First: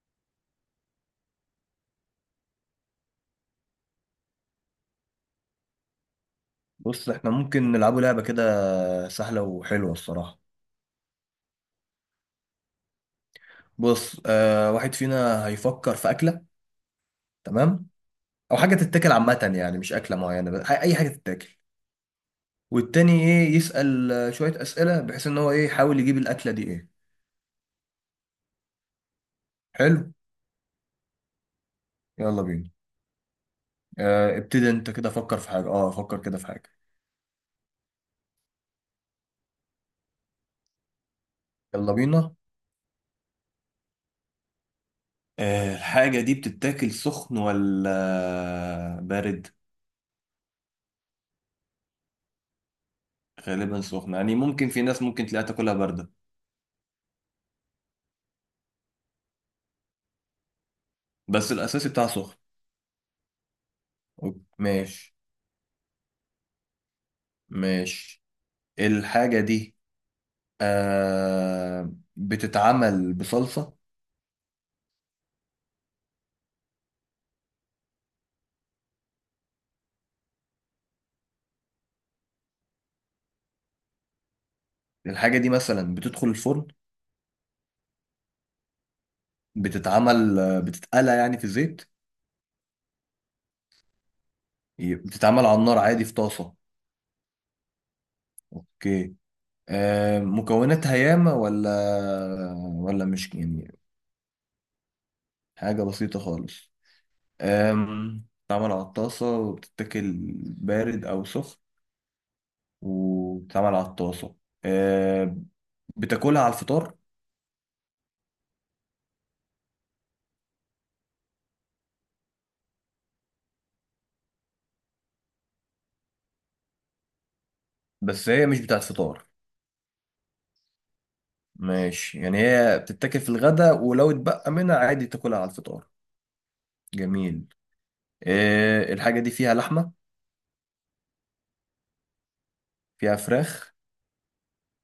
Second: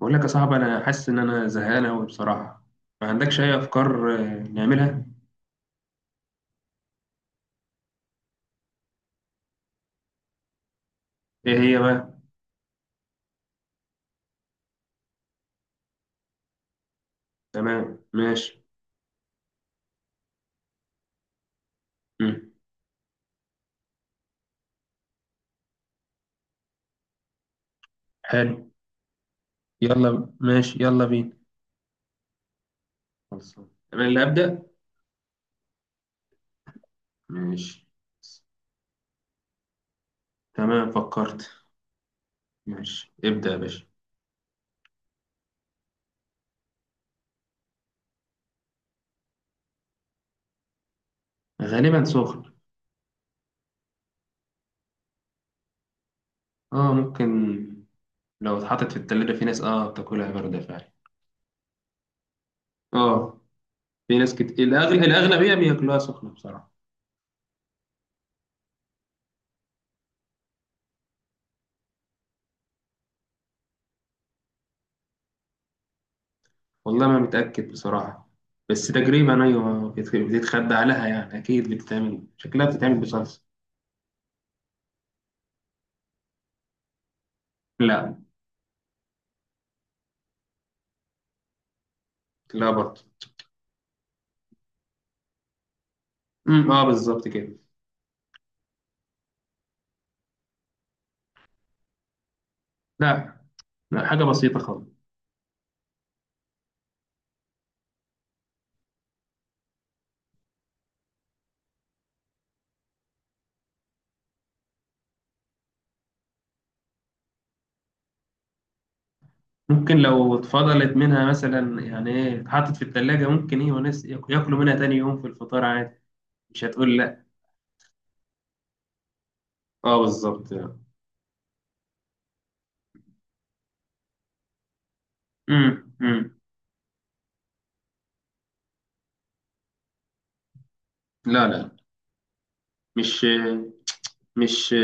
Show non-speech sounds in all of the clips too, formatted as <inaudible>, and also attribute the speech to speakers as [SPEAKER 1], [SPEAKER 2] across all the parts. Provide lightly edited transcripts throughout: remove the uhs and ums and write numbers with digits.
[SPEAKER 1] بقول لك يا صاحبي، انا حاسس ان انا زهقان قوي بصراحه. ما عندكش اي افكار؟ نعملها
[SPEAKER 2] بص، احنا ممكن نلعبوا لعبة كده سهلة وحلوة الصراحة.
[SPEAKER 1] ايه هي بقى؟
[SPEAKER 2] بص، واحد فينا هيفكر في أكلة.
[SPEAKER 1] تمام
[SPEAKER 2] تمام.
[SPEAKER 1] ماشي.
[SPEAKER 2] أو حاجة تتاكل عامة، يعني مش أكلة معينة بس أي حاجة تتاكل.
[SPEAKER 1] مم.
[SPEAKER 2] والتاني إيه، يسأل شوية أسئلة بحيث إن هو إيه يحاول يجيب الأكلة دي إيه.
[SPEAKER 1] حلو.
[SPEAKER 2] حلو.
[SPEAKER 1] يلا ماشي، يلا بينا.
[SPEAKER 2] يلا بينا.
[SPEAKER 1] خلصان. انا اللي ابدا.
[SPEAKER 2] ابتدي أنت كده، فكر في حاجة. فكر كده في حاجة.
[SPEAKER 1] ماشي. تمام فكرت.
[SPEAKER 2] يلا بينا.
[SPEAKER 1] ماشي ابدا يا باشا.
[SPEAKER 2] الحاجة دي بتتاكل سخن ولا بارد؟
[SPEAKER 1] غالبا سخن.
[SPEAKER 2] غالبا سخن، يعني ممكن في ناس ممكن تلاقيها تاكلها باردة.
[SPEAKER 1] اه ممكن. لو اتحطت في التلاجة في ناس بتاكلها باردة فعلا.
[SPEAKER 2] بس الأساسي بتاعها سخن.
[SPEAKER 1] اه. في ناس كتير
[SPEAKER 2] ماشي.
[SPEAKER 1] الاغلبيه بياكلوها سخنه بصراحه.
[SPEAKER 2] ماشي. الحاجة دي بتتعمل بصلصة.
[SPEAKER 1] والله ما متأكد بصراحة. بس تقريبا أيوة بتتخبى عليها يعني، أكيد بتتعمل، شكلها بتتعمل بصلصة.
[SPEAKER 2] الحاجة دي مثلا بتدخل الفرن؟
[SPEAKER 1] لا.
[SPEAKER 2] بتتعمل بتتقلى يعني في الزيت؟
[SPEAKER 1] لا برضه.
[SPEAKER 2] بتتعمل على النار عادي في طاسة؟
[SPEAKER 1] اه بالظبط كده.
[SPEAKER 2] اوكي. مكوناتها ياما ولا
[SPEAKER 1] لا،
[SPEAKER 2] مش يعني؟
[SPEAKER 1] لا، حاجة بسيطة خالص.
[SPEAKER 2] حاجة بسيطة خالص. بتتعمل على الطاسة وبتتاكل بارد أو سخن وبتتعمل على الطاسة. آه بتاكلها على الفطار؟
[SPEAKER 1] ممكن لو اتفضلت منها مثلا يعني ايه، اتحطت في التلاجة، ممكن ايه وناس ياكلوا منها تاني يوم في الفطار عادي. مش هتقول لا.
[SPEAKER 2] بس هي مش بتاعت فطار.
[SPEAKER 1] اه بالظبط.
[SPEAKER 2] ماشي، يعني هي بتتاكل في الغداء ولو اتبقى منها عادي تاكلها على الفطار.
[SPEAKER 1] امم، امم.
[SPEAKER 2] جميل. إيه، الحاجة دي فيها لحمة؟
[SPEAKER 1] لا، لا،
[SPEAKER 2] فيها
[SPEAKER 1] مش
[SPEAKER 2] فراخ؟
[SPEAKER 1] مش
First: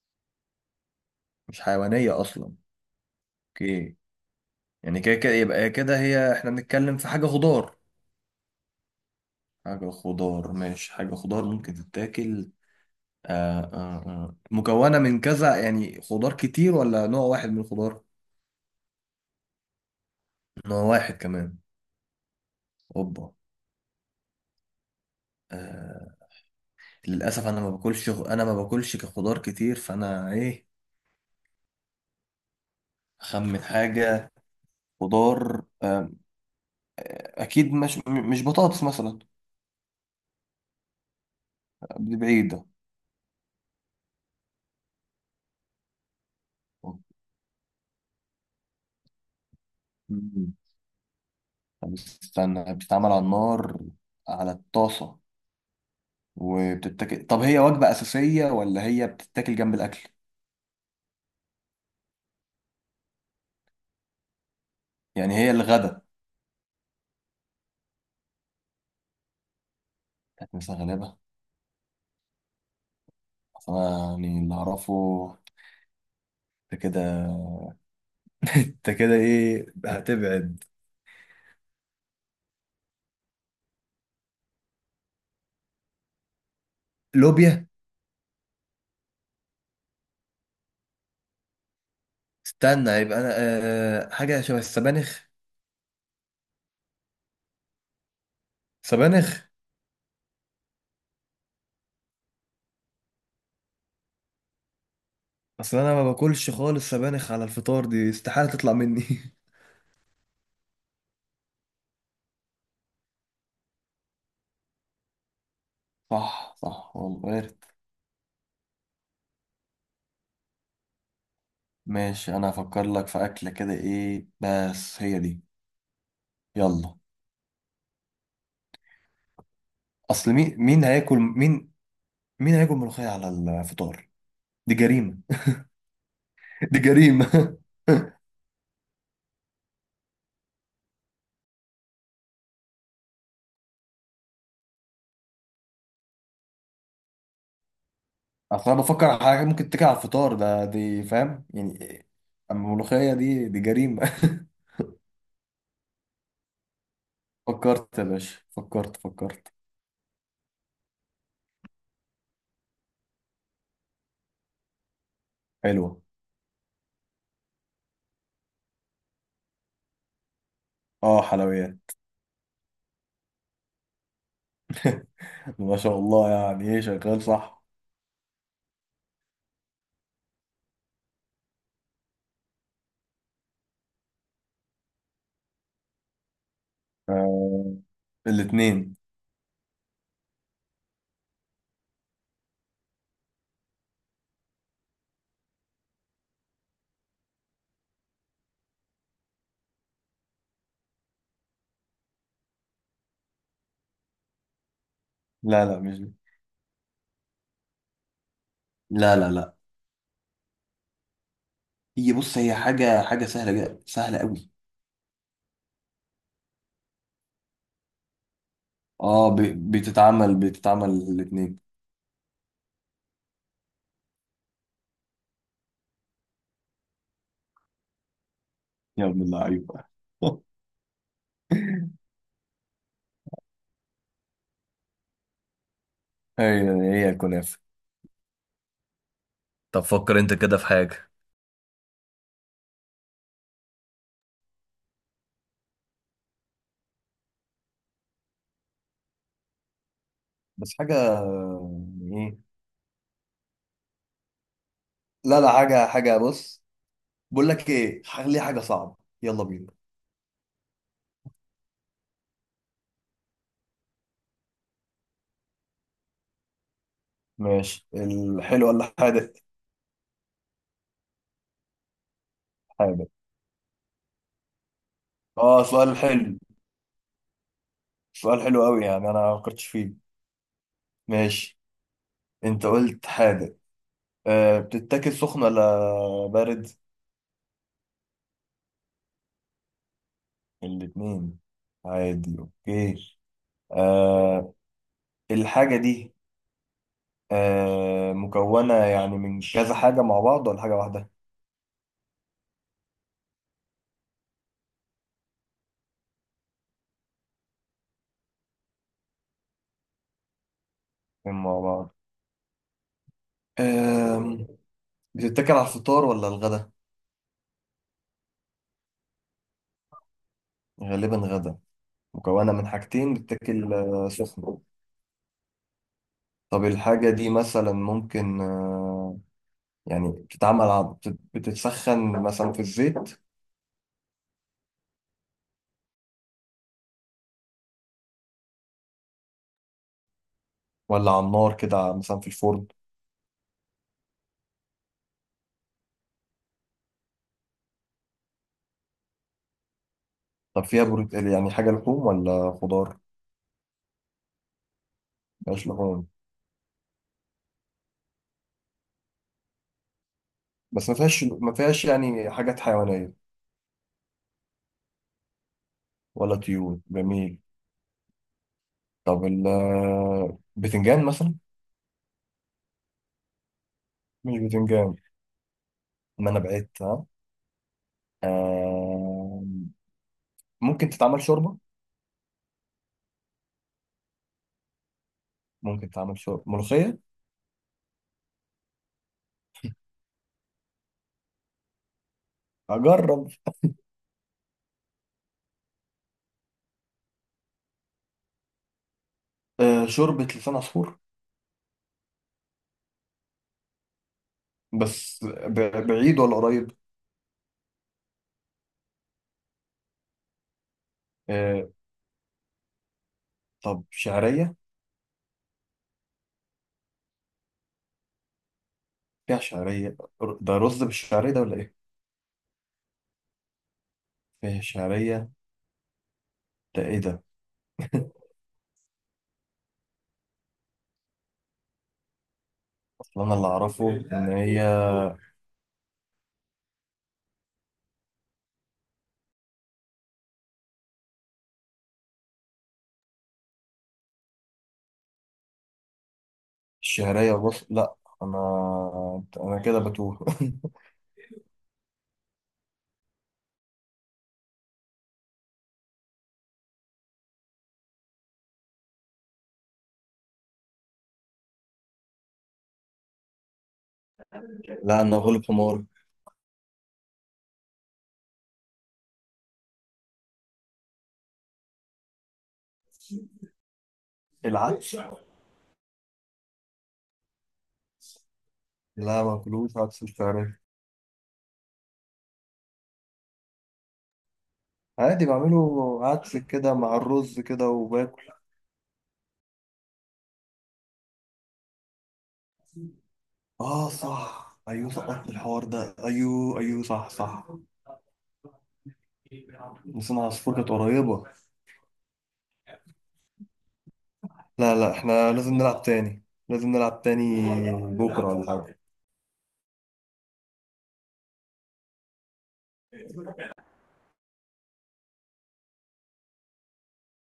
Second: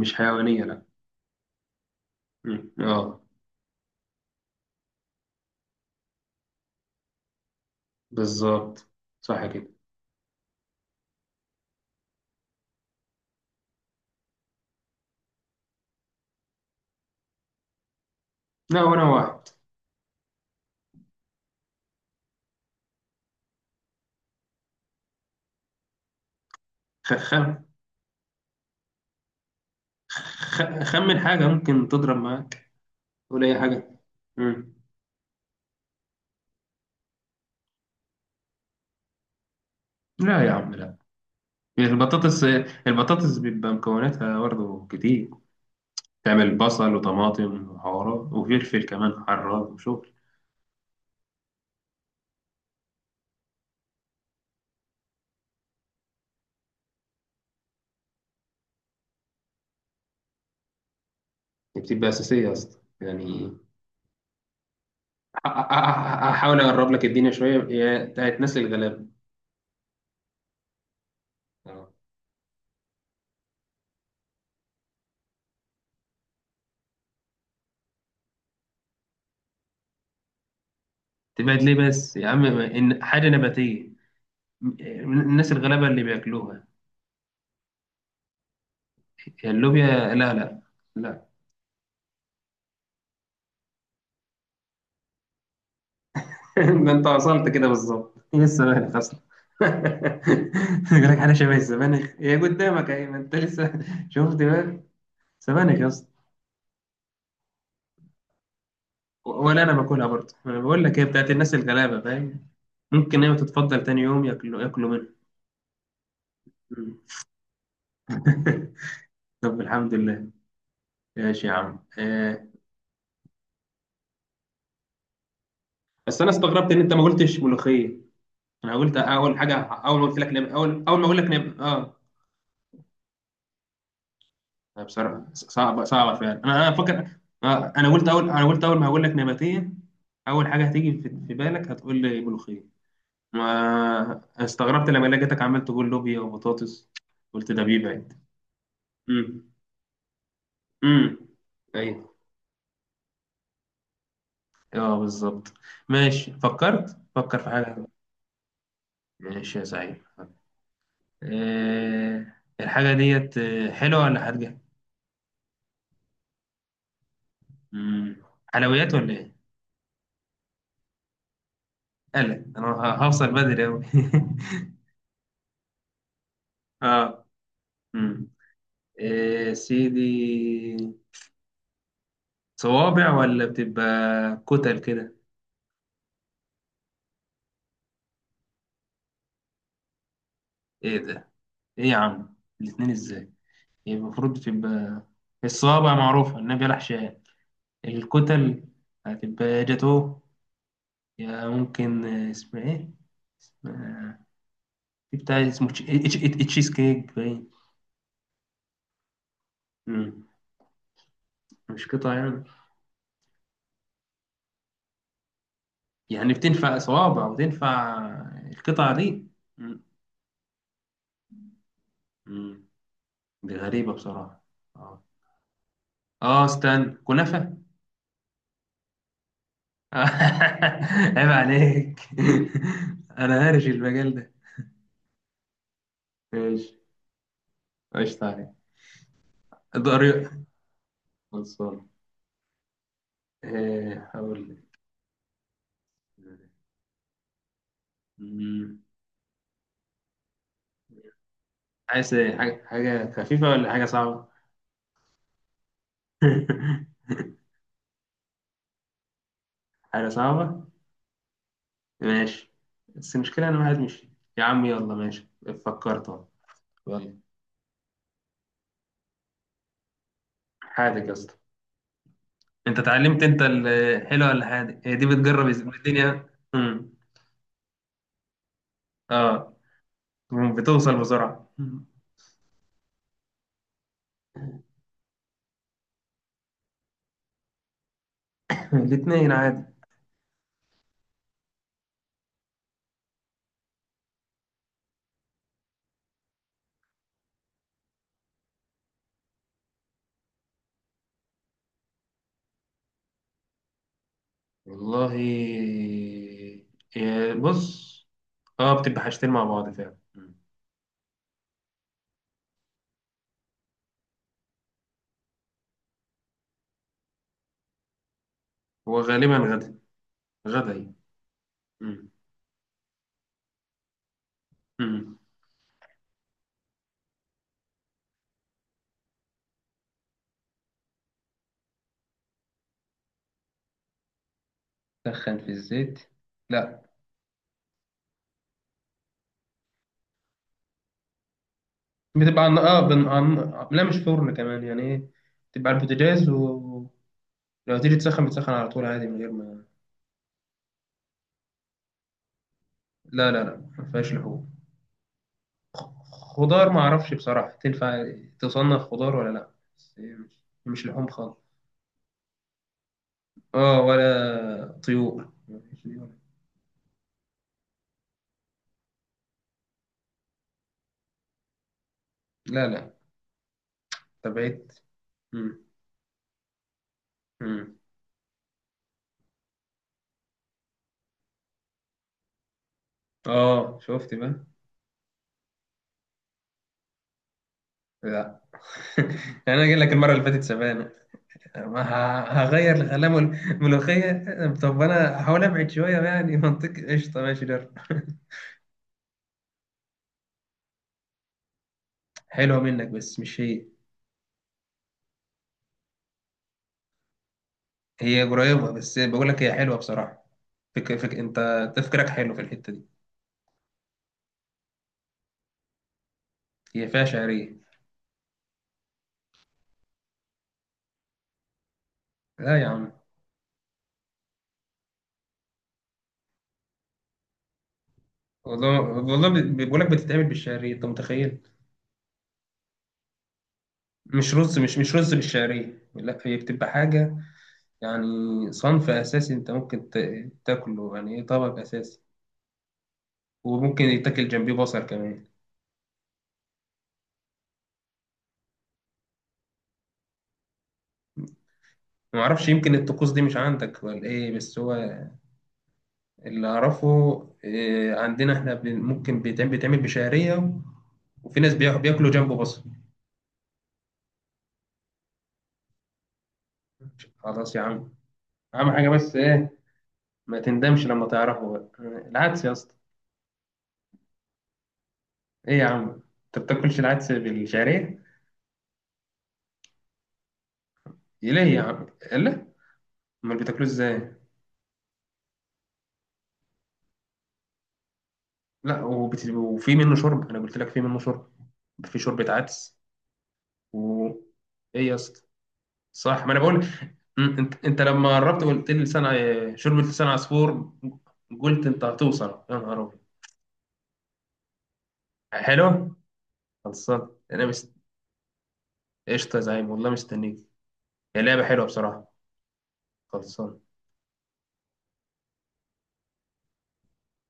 [SPEAKER 1] مش حيوانية. لا.
[SPEAKER 2] مش حيوانية أصلا.
[SPEAKER 1] اه
[SPEAKER 2] اوكي، يعني كده كده يبقى كده هي احنا بنتكلم في حاجة خضار.
[SPEAKER 1] بالظبط. صح كده.
[SPEAKER 2] حاجة خضار، ماشي حاجة خضار ممكن تتاكل. مكونة من كذا، يعني خضار كتير ولا نوع واحد من الخضار؟
[SPEAKER 1] لا، وانا واحد.
[SPEAKER 2] نوع واحد كمان. اوبا. آه للأسف أنا
[SPEAKER 1] خخم
[SPEAKER 2] ما باكلش، كخضار كتير فأنا إيه.
[SPEAKER 1] خمن حاجة ممكن تضرب معاك. قول أي
[SPEAKER 2] أخمن
[SPEAKER 1] حاجة.
[SPEAKER 2] حاجة.
[SPEAKER 1] مم.
[SPEAKER 2] خضار، اكيد مش مش بطاطس مثلا.
[SPEAKER 1] لا يا عم، لا.
[SPEAKER 2] دي
[SPEAKER 1] البطاطس،
[SPEAKER 2] بعيده.
[SPEAKER 1] البطاطس بيبقى مكوناتها برضه كتير، تعمل بصل وطماطم وحوارات وفلفل كمان حراق وشغل.
[SPEAKER 2] مم. طب استنى، بتتعمل على النار على الطاسه وبتتاكل. طب هي وجبه اساسيه ولا هي بتتاكل جنب الاكل؟
[SPEAKER 1] دي بتبقى أساسية يا اسطى يعني.
[SPEAKER 2] يعني هي الغدا
[SPEAKER 1] هحاول أقرب لك الدنيا شوية، هي بتاعت ناس الغلابة.
[SPEAKER 2] كانت مثلا غالبا.
[SPEAKER 1] آه.
[SPEAKER 2] أصل انا يعني اللي اعرفه. انت كده انت كده ايه هتبعد.
[SPEAKER 1] تبعد ليه بس يا عم إن حاجة نباتية. م- الناس الغلابة اللي بياكلوها.
[SPEAKER 2] لوبيا؟
[SPEAKER 1] هي اللوبيا. لا، لا، لا.
[SPEAKER 2] استنى، يبقى انا حاجه شبه السبانخ.
[SPEAKER 1] <laughs> ده انت وصلت كده بالظبط، هي السبانخ اصلا.
[SPEAKER 2] سبانخ؟
[SPEAKER 1] <laughs> يقول لك حاجه شبه السبانخ، هي قدامك اهي، ما انت لسه <laughs> شفت بقى.
[SPEAKER 2] اصل
[SPEAKER 1] سبانخ يا
[SPEAKER 2] انا ما
[SPEAKER 1] اسطى.
[SPEAKER 2] باكلش خالص سبانخ على الفطار، دي استحاله تطلع مني. <laughs>
[SPEAKER 1] ولا انا باكلها برضه، انا بقول لك هي بتاعت الناس الغلابه فاهم؟ ممكن هي تتفضل تاني يوم ياكلوا منها.
[SPEAKER 2] صح، صح،
[SPEAKER 1] مم.
[SPEAKER 2] والله وارد.
[SPEAKER 1] <laughs> طب الحمد لله. ماشي يا عم.
[SPEAKER 2] ماشي،
[SPEAKER 1] آه.
[SPEAKER 2] انا هفكر لك في اكله كده ايه بس هي دي.
[SPEAKER 1] بس انا استغربت ان انت
[SPEAKER 2] يلا.
[SPEAKER 1] ما قلتش ملوخيه. انا قلت اول حاجه، اول ما قلت لك
[SPEAKER 2] اصل
[SPEAKER 1] نب... اول اول ما اقول لك نب... اه.
[SPEAKER 2] مين هياكل ملوخيه على الفطار. دي
[SPEAKER 1] لا
[SPEAKER 2] جريمه.
[SPEAKER 1] بصراحة صعبة صعبة فعلا، أنا
[SPEAKER 2] دي
[SPEAKER 1] فاكر.
[SPEAKER 2] جريمه. <laughs>
[SPEAKER 1] أنا قلت أول ما هقول لك نباتية، أول حاجة هتيجي في بالك هتقول لي ملوخية. ما استغربت لما لقيتك عمال تقول لوبيا وبطاطس، قلت ده بيبعد.
[SPEAKER 2] اصل انا بفكر على حاجه
[SPEAKER 1] امم،
[SPEAKER 2] ممكن تيجي على الفطار ده، دي
[SPEAKER 1] امم.
[SPEAKER 2] فاهم يعني إيه؟
[SPEAKER 1] أيوه.
[SPEAKER 2] اما الملوخيه دي، دي جريمه.
[SPEAKER 1] أه بالظبط. ماشي فكرت، فكر
[SPEAKER 2] <laughs>
[SPEAKER 1] في حاجة.
[SPEAKER 2] فكرت يا باشا، فكرت، فكرت.
[SPEAKER 1] ماشي يا سعيد. أه الحاجة ديت حلوة ولا حادقة؟
[SPEAKER 2] حلوه.
[SPEAKER 1] امم. حلويات ولا إيه؟
[SPEAKER 2] اه، حلويات.
[SPEAKER 1] قلق، أنا هوصل بدري أوي. <laughs>
[SPEAKER 2] <laughs> ما شاء الله، يعني ايه، شغال
[SPEAKER 1] أه.
[SPEAKER 2] صح.
[SPEAKER 1] مم. إيه سيدي، صوابع ولا بتبقى كتل كده؟
[SPEAKER 2] آه، الاتنين.
[SPEAKER 1] ايه ده؟ ايه يا عم، الاتنين ازاي؟ يبقى المفروض بتبقى الصوابع معروفة النبي عليه حشان. الكتل هتبقى يا جاتو، يا ممكن اسمها ايه، اسمها، في بتاع
[SPEAKER 2] لا،
[SPEAKER 1] اسمه
[SPEAKER 2] لا، مش دي.
[SPEAKER 1] تشيز كيك باين.
[SPEAKER 2] لا، لا، لا.
[SPEAKER 1] مم، مش قطع
[SPEAKER 2] هي بص،
[SPEAKER 1] يعني؟
[SPEAKER 2] هي حاجة سهلة جدا، سهلة قوي.
[SPEAKER 1] يعني بتنفع صوابع وتنفع القطع دي؟
[SPEAKER 2] اه،
[SPEAKER 1] مم،
[SPEAKER 2] بتتعمل الاتنين.
[SPEAKER 1] مم، دي غريبة بصراحة. اه. استنى، كنافة!
[SPEAKER 2] يا ابن اللعيبة.
[SPEAKER 1] <laughs>
[SPEAKER 2] <laughs>
[SPEAKER 1] عيب عليك. <laughs> انا هارش المجال ده.
[SPEAKER 2] هي،
[SPEAKER 1] ماشي.
[SPEAKER 2] هي الكنافة.
[SPEAKER 1] قشطة عليك.
[SPEAKER 2] طب فكر
[SPEAKER 1] ضريء.
[SPEAKER 2] انت كده في حاجة.
[SPEAKER 1] خلصان. هقول لك. مم.
[SPEAKER 2] بس حاجة.
[SPEAKER 1] عايز
[SPEAKER 2] يعني
[SPEAKER 1] إيه؟
[SPEAKER 2] ايه؟
[SPEAKER 1] حاجة خفيفة ولا حاجة صعبة؟
[SPEAKER 2] لا، لا، حاجة بص.
[SPEAKER 1] <laughs>
[SPEAKER 2] بقول لك ايه، خلي حاجة صعبة. يلا بينا.
[SPEAKER 1] حاجة صعبة؟ ماشي. بس المشكلة، أنا واحد مش، يا عم يلا ماشي، فكرت أهو. يلا.
[SPEAKER 2] ماشي، الحلو ولا حادث؟
[SPEAKER 1] حادق يا اسطى. أنت
[SPEAKER 2] حادث.
[SPEAKER 1] اتعلمت؟ أنت الحلوة ولا حادق؟ هي دي بتجرب
[SPEAKER 2] اه، سؤال
[SPEAKER 1] الدنيا.
[SPEAKER 2] حلو.
[SPEAKER 1] مم.
[SPEAKER 2] سؤال حلو قوي، يعني انا ما
[SPEAKER 1] أه،
[SPEAKER 2] فكرتش فيه.
[SPEAKER 1] بتوصل بسرعة.
[SPEAKER 2] ماشي، انت قلت حادث. بتتاكل سخن ولا بارد؟
[SPEAKER 1] <laughs> الاتنين عادي.
[SPEAKER 2] الاثنين عادي. اوكي. آه الحاجة دي، مكونة يعني من كذا حاجة مع بعض ولا حاجة واحدة؟
[SPEAKER 1] والله، إيه، بص، اه بتبقى حاجتين مع بعض فعلا. مم.
[SPEAKER 2] اتنين مع بعض. آه بتتاكل على الفطار ولا الغدا؟
[SPEAKER 1] هو غالبا غدا، غدا هي.
[SPEAKER 2] غالبا غدا.
[SPEAKER 1] مم.
[SPEAKER 2] مكونة من حاجتين بتتاكل سخنة.
[SPEAKER 1] مم.
[SPEAKER 2] طب الحاجة دي مثلا ممكن يعني بتتعمل بتتسخن مثلا في الزيت؟
[SPEAKER 1] تسخن في الزيت؟ لا.
[SPEAKER 2] ولا على النار كده مثلا في
[SPEAKER 1] بتبقى عن...
[SPEAKER 2] الفرن؟
[SPEAKER 1] اه بن... عن... لا، مش فرن كمان، يعني ايه، بتبقى على البوتاجاز، ولو تيجي تسخن بتسخن على طول عادي من غير ما...
[SPEAKER 2] طب فيها بروت، يعني حاجة لحوم ولا خضار؟
[SPEAKER 1] لا، لا، لا، ما فيهاش لحوم.
[SPEAKER 2] مفيهاش
[SPEAKER 1] خ-
[SPEAKER 2] لحوم.
[SPEAKER 1] خضار ما اعرفش بصراحة تنفع تصنف خضار ولا لا، بس هي مش
[SPEAKER 2] بس ما
[SPEAKER 1] لحوم
[SPEAKER 2] فيهاش
[SPEAKER 1] خالص.
[SPEAKER 2] ما فيهاش يعني حاجات حيوانية.
[SPEAKER 1] اه، ولا طيور، مفيش طيور.
[SPEAKER 2] ولا طيور. جميل. طب بتنجان مثلا؟
[SPEAKER 1] لا، لا،
[SPEAKER 2] مش
[SPEAKER 1] تبعت.
[SPEAKER 2] بتنجان؟
[SPEAKER 1] مم.
[SPEAKER 2] ما انا بعدت ها.
[SPEAKER 1] مم.
[SPEAKER 2] آه ممكن تتعمل شوربة.
[SPEAKER 1] اه شفت بقى.
[SPEAKER 2] ممكن تتعمل شوربة ملوخية؟
[SPEAKER 1] لا. <laughs> انا جاي لك المره اللي فاتت سبانه، ما هغير الغلاء
[SPEAKER 2] اجرب.
[SPEAKER 1] ملوخيه. طب انا هحاول ابعد شويه يعني، منطقي قشطه ماشي ده.
[SPEAKER 2] شوربة لسان عصفور.
[SPEAKER 1] <laughs> حلوه منك بس مش هي.
[SPEAKER 2] بس بعيد ولا قريب؟
[SPEAKER 1] هي قريبه بس بقول لك هي حلوه بصراحه.
[SPEAKER 2] آه
[SPEAKER 1] انت تفكيرك حلو في الحته دي.
[SPEAKER 2] طب شعرية؟
[SPEAKER 1] هي فيها شعريه.
[SPEAKER 2] فيها شعرية؟ ده رز بالشعرية ده ولا ايه؟
[SPEAKER 1] لا يا عم.
[SPEAKER 2] فيها شعرية. ده ايه ده؟
[SPEAKER 1] والله والله، بقول لك بتتعمل بالشعريه انت متخيل؟
[SPEAKER 2] اصل انا اللي اعرفه ان
[SPEAKER 1] مش رز،
[SPEAKER 2] هي
[SPEAKER 1] مش رز بالشعريه، لا هي بتبقى حاجه يعني، صنف أساسي أنت ممكن تاكله يعني، إيه، طبق أساسي، وممكن يتاكل جنبيه بصل كمان.
[SPEAKER 2] الشعرية، بص لا. انا كده بتوه. <laughs>
[SPEAKER 1] معرفش، يمكن الطقوس دي مش عندك ولا إيه، بس هو اللي أعرفه إيه، عندنا إحنا ممكن بيتعمل بشعرية، وفي ناس بياكلوا جنبه بصل.
[SPEAKER 2] لا، انا غلب حمار.
[SPEAKER 1] خلاص يا عم، أهم حاجة بس إيه، ما تندمش لما تعرفه بقى، العدس يا اسطى.
[SPEAKER 2] العدس؟
[SPEAKER 1] إيه يا عم، أنت بتاكلش العدس بالشعرية؟
[SPEAKER 2] لا، ما باكلوش عدس بالفراخ.
[SPEAKER 1] إيه ليه يا عم؟ إلا، أمال بتاكلوه إزاي؟
[SPEAKER 2] عادي، بعمله عدس كده مع الرز كده وباكل.
[SPEAKER 1] لا، وفي منه شرب، انا قلت لك في منه شرب، في شوربه عدس.
[SPEAKER 2] اه،
[SPEAKER 1] و...
[SPEAKER 2] صح،
[SPEAKER 1] ايه
[SPEAKER 2] ايوه،
[SPEAKER 1] يا اسطى،
[SPEAKER 2] سقطت الحوار ده،
[SPEAKER 1] صح، ما انا
[SPEAKER 2] ايوه،
[SPEAKER 1] بقول،
[SPEAKER 2] ايوه، صح، صح.
[SPEAKER 1] انت لما قربت وقلت لي شوربه لسان
[SPEAKER 2] لسان عصفور كانت
[SPEAKER 1] عصفور،
[SPEAKER 2] قريبة.
[SPEAKER 1] قلت انت هتوصل يا نهار ابيض.
[SPEAKER 2] لا، لا، احنا لازم نلعب
[SPEAKER 1] حلو.
[SPEAKER 2] تاني. لازم نلعب
[SPEAKER 1] خلصان.
[SPEAKER 2] تاني.
[SPEAKER 1] انا
[SPEAKER 2] بكرة ولا حاجة؟
[SPEAKER 1] قشطه يا زعيم والله مستنيك. هي لعبه حلوه بصراحه. خلصان.